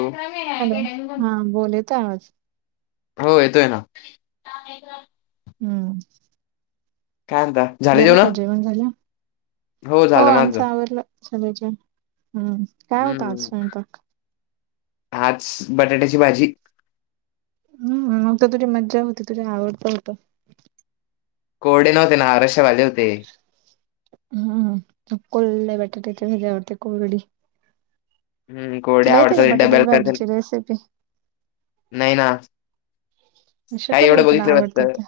[inaudible] Hello. हा बोल. येतो आवाज. हो येतोय ना. [unintelligible] हम्म. काय म्हणता? झालं का जेवण झालं? हो. आमच आवरल सगळ [unintelligible] हम्म. काय होता आज हम्म. स्वयंपाक आज बटाट्याची भाजी. हम्म. मग त तुझी मज्जा होती. तुझ आवडतं होत. [unintelligible] [unintelligible] [unintelligible] तुला येते का नाही बटाट्याची भाजीची रेसिपी ना काय शिकून घे एवढं तुला बघितलं वाटत. आवडतात त्या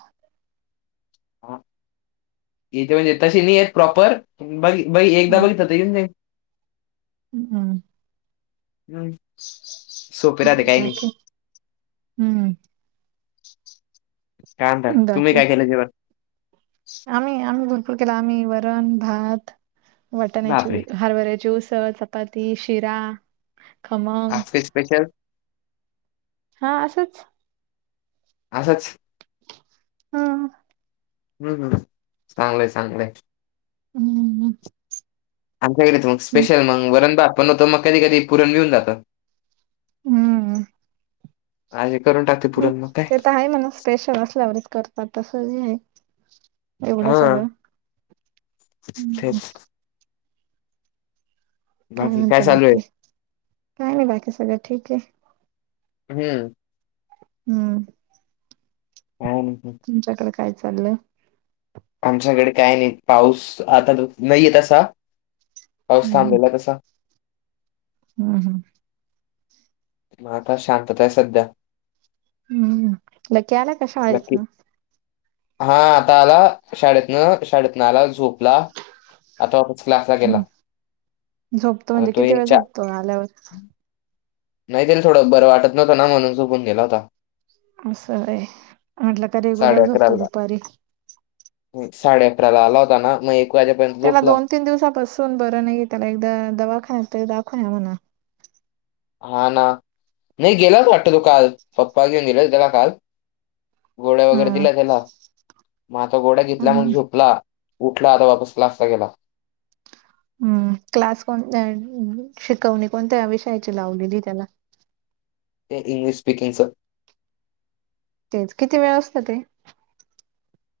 इथे म्हणजे तसे नाही आहे प्रॉपर बघ बई एकदा [unintelligible] हां अ मग काय हम्म काय नाही तुम्ही बाकी काय केलं जेवणं? आम्ही आम्ही गुरपूर केलं आम्ही वरण भात. वाटण्याची बापरे हरबऱ्याची ऊसळ, चपाती, शिरा. खमंग आज काय स्पेशल हा असंच. असंच हां हम्म हम्म चांगलं आहे, चांगलं आहे. हां हां आमच्याकडेच मग स्पेशल मग वरण भात बनवतात मग कधी कधी पुरण विऊन जातं. हम्म हम्म आणि खरं हम ते तर आहे म्हणा स्पेशल असल्यावरच करतात तसं आहे तेवढं हा सगळं तेच काय बाकी म्हणता, चालू आहे? बाकी काय नाही बाकी सगळं ठीक आहे. हम्म हम्म हम्म तुमच्याकडे काय चालु आहे. आमच्याकडे काय नाही, पाऊस आता नाहीय तसा पाऊस थांबलेला तसा. हां हां मग आता शांतता आहे सध्या. नक्की [unintelligible] हा आता आला शाळेतनं शाळेतनं आला झोप- ला आता ऑफीस क्लासला गेला हम्म आता तो यायच्या - तो आल्यावर नाही त्याला थोडं बरं वाटत नव्हतं ना म्हणून झोपून गेला होता. असं होय म्हटलं का साडे रेग्युलर झोपतो अकराला दुपारी. साडे अकराला आला होता ना, मग एक वाजेपर्यंत त्याला झोपला. दोन तीन दिवसापासून बरं नाही त्याला एकदा दवाखान्यात दाखवून या म्हणा. हा ना नाही गेला वाटत तो काल पप्पा घेऊन गेले होते काल. गोळ्या वगैरे हा दिल्या त्याला मग आता गोळ्या घेतलानंतर झोपला. उठला आता वापस क्लासला गेला. हम्म क्लास कोणता आहे, शिकवणी कोणत्या विषयाची लावलेली त्याला? ते इंग्लिश स्पीकिंगचं. तेच किती वेळ असतं ते?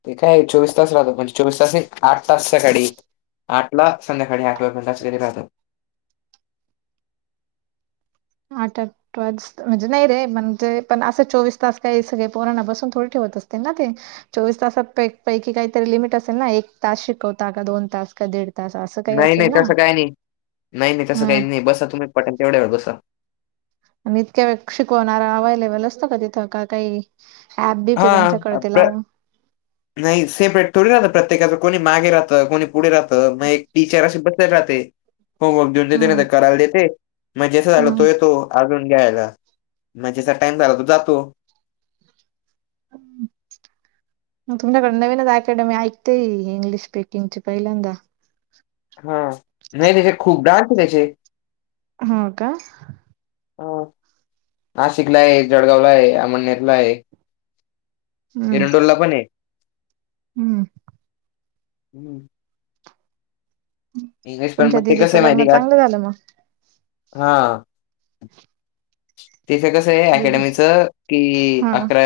ते काय चोवीस तास राहतो म्हणजे चोवीस तासात एक आठ तासासाठी. आठला संध्याकाळी आठ वाजून [unintelligible] आटक ट्वेल्स, म्हणजे नाही रे, म्हणजे पण असं चोवीस तास काही सगळे पोरांणा बसून थोडी ठेवत असते ना ते. चोवीस तासा पैकी काहीतरी लिमिट असेल ना. एक तास शिकवता का. दोन तास. का दीड तास असं काही नाही असेल नाही ना तस काही नाही. नाही नाही तस हा काहीच नाही. बसा तुम्ही पटाल तेवढ्या वेळ बसा. आणि इतक्या वेळ शिकवणार अवलेबल असतो का तिथ. का काही ऍप बीप हा. त्यांच्याकडे ते प्र लावून नाही सेपरेट थोडी राहत प्रत्येकाच. कोणी मागे राहत. कोणी पुढे राहत. मग एक टीचर अशी बसलेली राहते. होमवर्क देऊन देते. नाही हम्म तर करायला देते. मग ज्याच झाल तो हम्म येतो अजून घ्यायला. म ज्याचा टाइम झाला तो जातो. [inaudible] ग तुमच्याकडे नवीनच अकॅडमी ऐकते आहे इंग्लिश स्पीकिंगची पहिल्यांदा. हा, नाही त्याचे खूप डार्क आहे त्याचे. हो का ह, नाशिकला आहे. जळगावला आहे. अमळनेरला आहे. हम्म एरंडोरला पण आहे. हम्म हम्म इंग्लिश पण तुमच्या म ते कस दिदीचं आहे लग्न माहिती का. चांगलं झालं मग हा तिथ कस आहे दिदी अकॅडमीच की हा अकरा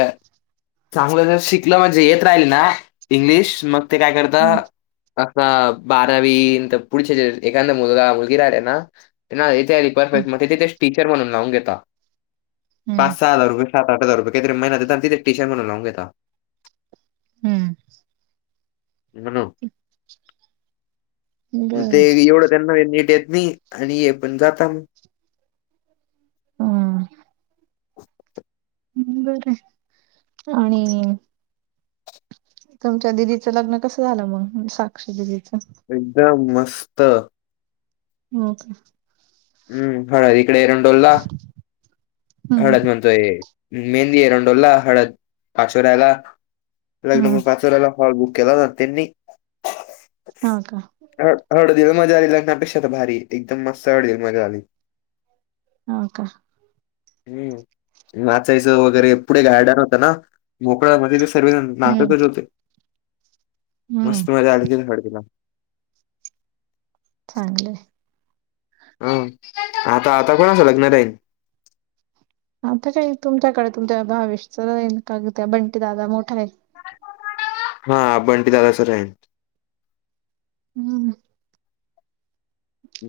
चांगल जर शिकल म्हणजे येत राहिल ना इंग्लिश मग ते काय करता हम्म आता बारावी येईन तर पुढच्या जे एखादा मुलगा मुलगी रायल ना त्यांना त्या हम्म. डिपार्टमेंट मध्ये तिथे टीचर म्हणून लावून घेता. पाच हम्म सहा हजार रुपये, सात आठ हजार रपये काही तरी महिना देतात. आणि तिथे टीचर म्हणून लावून घेता. हम्म म्हणु, ते बर एवढ त्यांनाही नीट येत नाही. आणि हे पण जाता मग. हा [inaudible] हम्म, बर आहे. आणि तुमच्या दिदीच लग्न कस झाल मग, साक्षी दिदीच. एकदम मस्त. हो का हम्म हळद इकडे येरंडोलला. [inaudible] हळद म्हणतोय. मेहंदी एरंडोलला. हळद पाचोऱ्याला. एक हम्म नबर पाचोर्‍याला हॉल बुक केला होता ना त्यांनी. हा का ह हडदीला मजा आली लग्ना पेक्षा त भारी. एकदम मस्त हडदीला मजा आली. हो का हम्म, नाचायच वगैरे पुढे गार्डन होत ना मोकळ. मग तीथे सर्वेजन हम्म नाचतच होते. हम्म मस्त मजा आली हळदिला. चांगल आहे. ह, आता आता कोणाच लग्न राहिल. आता काय तुमच्याकडे तुमच्या भावेशच राहील. का त्या बंटी दादा मोठा आहे. हा बंटी दादाच राहील. हम्म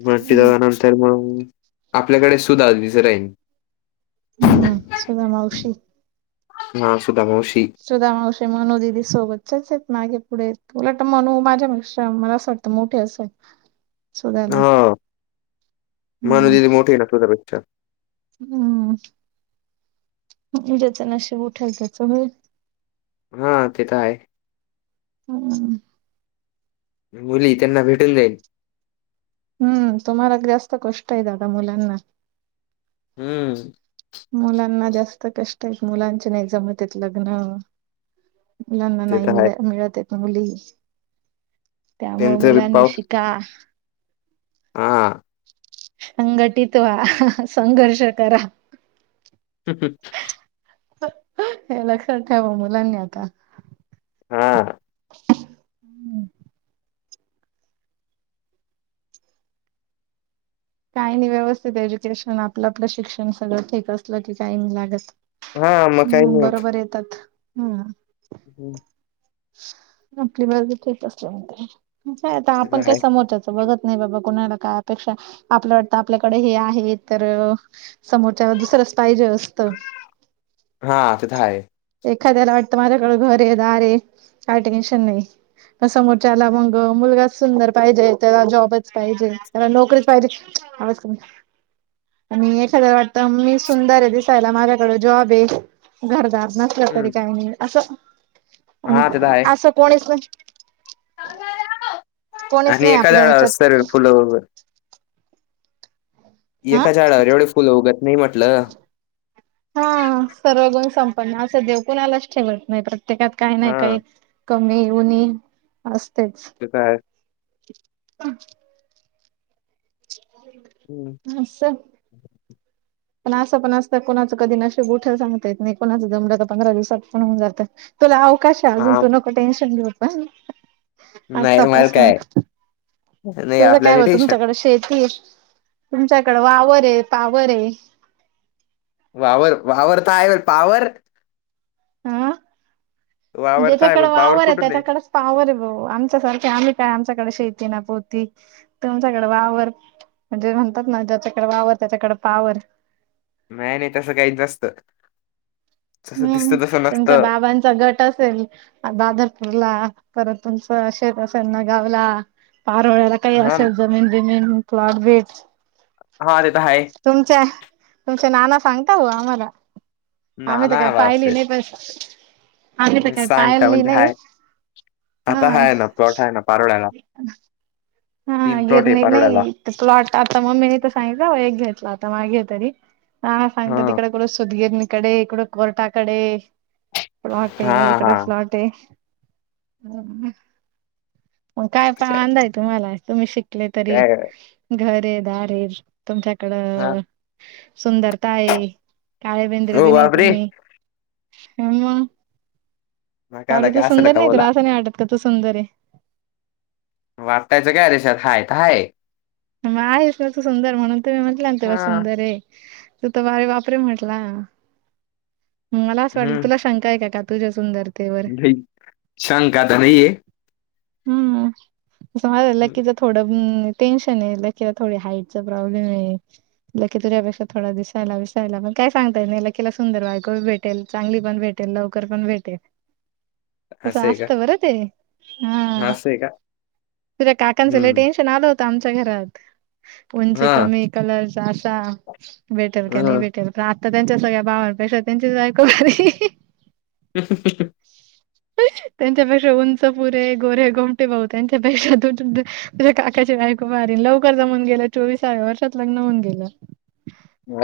मटठी हम्म दनंतर मग आपल्याकडे सुध रविच राहीली. हम्म हम सुगा मावशी. हा सुधा मवशी सुधा मावशी मनू दिदी सोबतच्याचेत मागे पुढे उलट मनू माझ्या मिस्त्रान मला अस वाटत मोठे असं सुधाला मणू हम्म दिदी मोठी आहे ना तुझ्या पेक्षा हम्म ज्याच नशब उठेल त्याच होईल हा ते तर आहे हम् मुली त्यांना भेटून जाईल हम्म तुम्हाला जास्त कष्ट आहे दादा मुलांना हम्म मुलांना जास्त कष्ट आहेत मुलांचे नाही जमतेत लग्न. लग्न ते नाही तर मिळ आहे. मिळतेत ना मुली त्यामुळे त्यांचा बी मुलांनी शिका. हा संघटित व्हा संघर्ष करा. ककत हे लक्षात ठेवा मुलांनी आता हा काही नाही व्यवस्थित एज्युकेशन आपलं आपलं शिक्षण सगळं ठीक असलं की काही नाही लागत. हां, मग काही हम्म नाही बरोबर येतात हम्म हम् आपली बाजू ठीक असल्या म्हण काय आता ते तर आपण काही आहे. समोरच्या बघत नाही बाबा कुणाला काय अपेक्षा आपल् वाटतं आपल्याकडे हे आहे तर. समोरच्याला दुसरंच पाहिजे असतं. हा ते तिथं आहे. एखाद्याला वाटतं माझ्याकडें घर आहे दार काय टेन्शन नाही. समोरच्याला मग मुलगा सुंदर पाहिजे त्याला जॉबच पाहिजे त्याला नोकरीच पाहिजे. असं आणि एखादं वाटतं मी सुंदर आहे दिसायला माझ्याकड जॉब आहे घरदार न क तरी हं. काही नाही असं आणि हां, ते तर आहे. असं कोणीच कोणीच आणि नाही एका आपल्या झाडावर ह्याच्यात. सर्व फुलं उग हा एका झाडावर एवढे फुलं उगत नाही म्हटलं. हा सर्व गुण संपन्न असं देव कुणालाच ठेवत नाही प्रत्येकात काही नाही हां. काही कमी उनि असतेच. कसं हाय हम हम् हम्म हस पण असं पण असत कोणाचं कधी नशीब उठल सांगता येत नाही कोणाचं जमलं तर पंधरा दिवसात पण होऊन जातं तुला अवकाश आहे अजून हां. तू नको टेन्शन घेऊ आता नाही मला काय आतापासनच नाही तुझं काय आपल्याला बा टेन्शन. तुमच्याकडे शेती हाय तुमच्याकडे वावर आहे पावर आहे वावर वावर तर आहे पावर हा वावर तर आहे ज्यांच्याकडे पण पॉवर वावर हाय कुठून आहे? त्यांच्याकडेच पावर आहे भाऊ आमच्यासारखे आम्ही काय आमच्याकडे शेती ना पोती तुमच्याकडे वावर म्हणजे म्हणतात ना ज्यांच्याकडे वावर त्यांच्याकडे पावर नाही नाही तसं काहीच नसतं जसं हम्म दिसतं तसं तुमच्या नसतं. बाबांचा गट असेल दादरपूरला परत तुमचं शेत असेल ना गावला पारोळ्याला काही हां, असेल जमीन बिमीन प्लॉट बिट हा तिथं हाय तुमच्या तुमच्या नाना सांगता हो आम्हांला आम्ही तर काय नाना पाहिलील बापरे! [inaudible] आम्ही मी तर सांग काय म्हणते हाय [inaudible] हा आता [unintelligible] हा तीन प्लॉट आहे गिरणी पारोड्याला नाही प्लॉट आता मम्मीनी तर सांगितलं एक घेतला आता मागे तरी हां सांगत हा तिकड कुठं सुत गिरणी कडे इकडं कोर्टाकडे फ्लाॅट हा हाय हा इकडे फ्लॉट आहे मग काय [inaudible] तुम्हांला तुम्ही शिकले तरी काय- घर हाय दारं हाय तुमच्याकडं हा सुंदरता आहे काळे बेंद्रे हो बी बापरे तुम्ही मग मग काय आला [inaudible] काय असलं सुंदर का नाही बोला तुला असं नाही वाटत का तू सुंदर हाय वाटायचं काय रेशात हाय तर हाय मग आहेस ना त सुंदर म्हणून तुम्ही म्हटलं ना तुला हा सुंदर हाय तू तर वारे बापरे म्हटला मला असं वाटलं हम्म तुला शंका आहे का का तुझ्या सुंदर नाही शंका तर नाहीये हम्म तसं हम्म, लकीच थोडं टेन्शन त्यानी लकीला थोडी हाईटचा प्रॉब्लेम हाय लकी तुझ्यापेक्षा थोडा दिसायला विसायला पण काय सांगता पण येत नाही लककीला सुंदर बायको भे त्याला चांगली पण भेटेल लवकर पण भेटेल तसं असं आहे का असतं बरं ते हा असं आहे का तुझ्या काकांचं लय हम्म टेन्शन आलं हो घरात उंची हा कमी कलर असा भेटेल का नाही हा. भेटेल पण तर त्यांच्या सगळ्या भावांपेक्षा त्यांचीच बायको बरी [unintelligible] त्यांच्यापेक्षा उंच पुरे गोरे गोमटे भाऊ त्यांच्यापेक्षा त तुझ्या काकांची बायको भारी लवकर जमून गेलं चोवीसाव्या वर्षात लग्न होऊन गेलं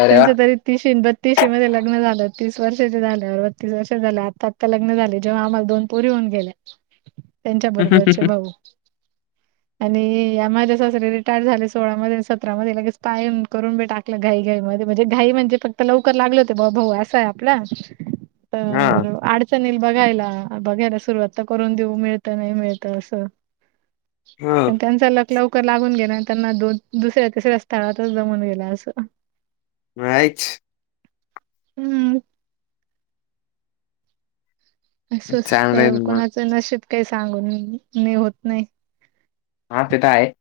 अरे वा त्यांचं तरी तिश ब तिसी मध्ये लग्न झालं तीस वर्षाचे झाल्यावर बत्तीस वर्षा झाल्यावर आता आता लग्न झालंय जेव्हा आम्हाला दोन पोरी होऊन गेल्या त्यांच्या बरोबरचे भाऊ आणि या माझ्या सासरे रिटायर झाले सोळा मधेन सतरा मध्ये लगेच स् पाईन करून बी टाकलं. घाईाई मधे म्हणजे घाई म्हणजे फक्त लवकर लागले होते बा. भाऊ असाय आपला. हा तर आड चन येईल बघायला. बघायला सुरुवात त करून देऊ. मिळत नाही मिळत असं. हा पण त्यांचा लक क लागून गेलान. त्यांना दोन दुसऱ्या तिसऱ्या स्थळातच जमून गेला असं. [unintelligible] हम्म. चांगलं आहे ना असंच मग कुणाचं नशीब काही सांगून नाही होत नाही. हा तेथ हाये.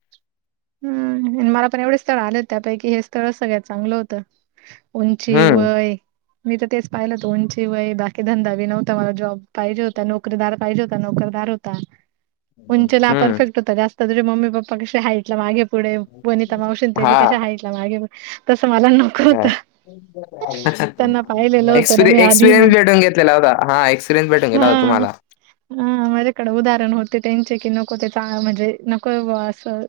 हम्म मला पण एवढे स्थळ आले होते. त्यापैकी हे स्थळच सगळ्यात चांगलं होत. उची, हम्म वय मी तर तेच पाहिलं होत. उंची, वय बाकीधंदा बी नव्हता, मला जॉब पाहिजे होता. नो नोकरीदार पाहिजे होता. नोकरदार होता. [inaudible] उंचेेला हम्म परफेक्ट होता जास्त्. तुझे मम्मी पप्पा कसे हईटला मागे पुढे. वनिता मावशीन ते बी हा कशे हाईटला मागे. तस मला नव काय [inaudible] त्यांना पाहिलेलं एक्स होतं ना मी आधी एक्सपिरियंस मग भेटून घेतलेला होता. हा एक्सपिरय्स भेटून गेला होता हा तम्हाला. हा माझ्याकडें उदाहरण होते त्यांचे. की नको तेचा म्हणजे नकोय बा असं.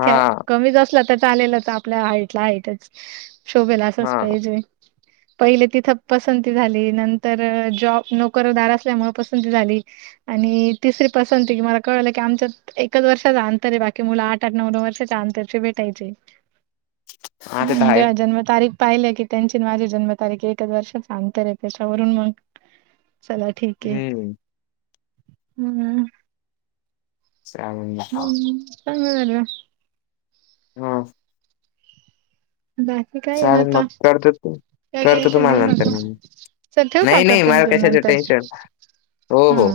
हा कमीच असल्या त चालेलच. आपल्या हईटला हईटच. शोभेल असंच हा पाहिजे. [inaudible] पहिले तिथं पसंती झाली. नंतर जॉब नोकरदार असल्यामुळे पसंती झाली. आणि तिसरी पसंती की मला कळलं की, आमच्यात एकच वर्षाचा अंतरे. बाकी मुलं आठ नऊ नऊ वर्षाच्या अंतरचे भेटायचे. हा ते तर म्हणजे आहे जन्मतारीख पाहिलं की त्यांचीन माझी जन्मतारीख एच वर्षाच अंतरे. त्याच्यावरून मग चला ठीके. हम्म हम्म. चागल. हम्म चांगलं झालं. हो. [unintelligible] चालेल आता मग, करतो तू, काय करतो टेन्शन घेऊ तुम्हाला नंतर नको मग मी. चल ठेवू का नाही नाही करते मला मी तुला कशाच नंतर टेन्शन. हो हो. हा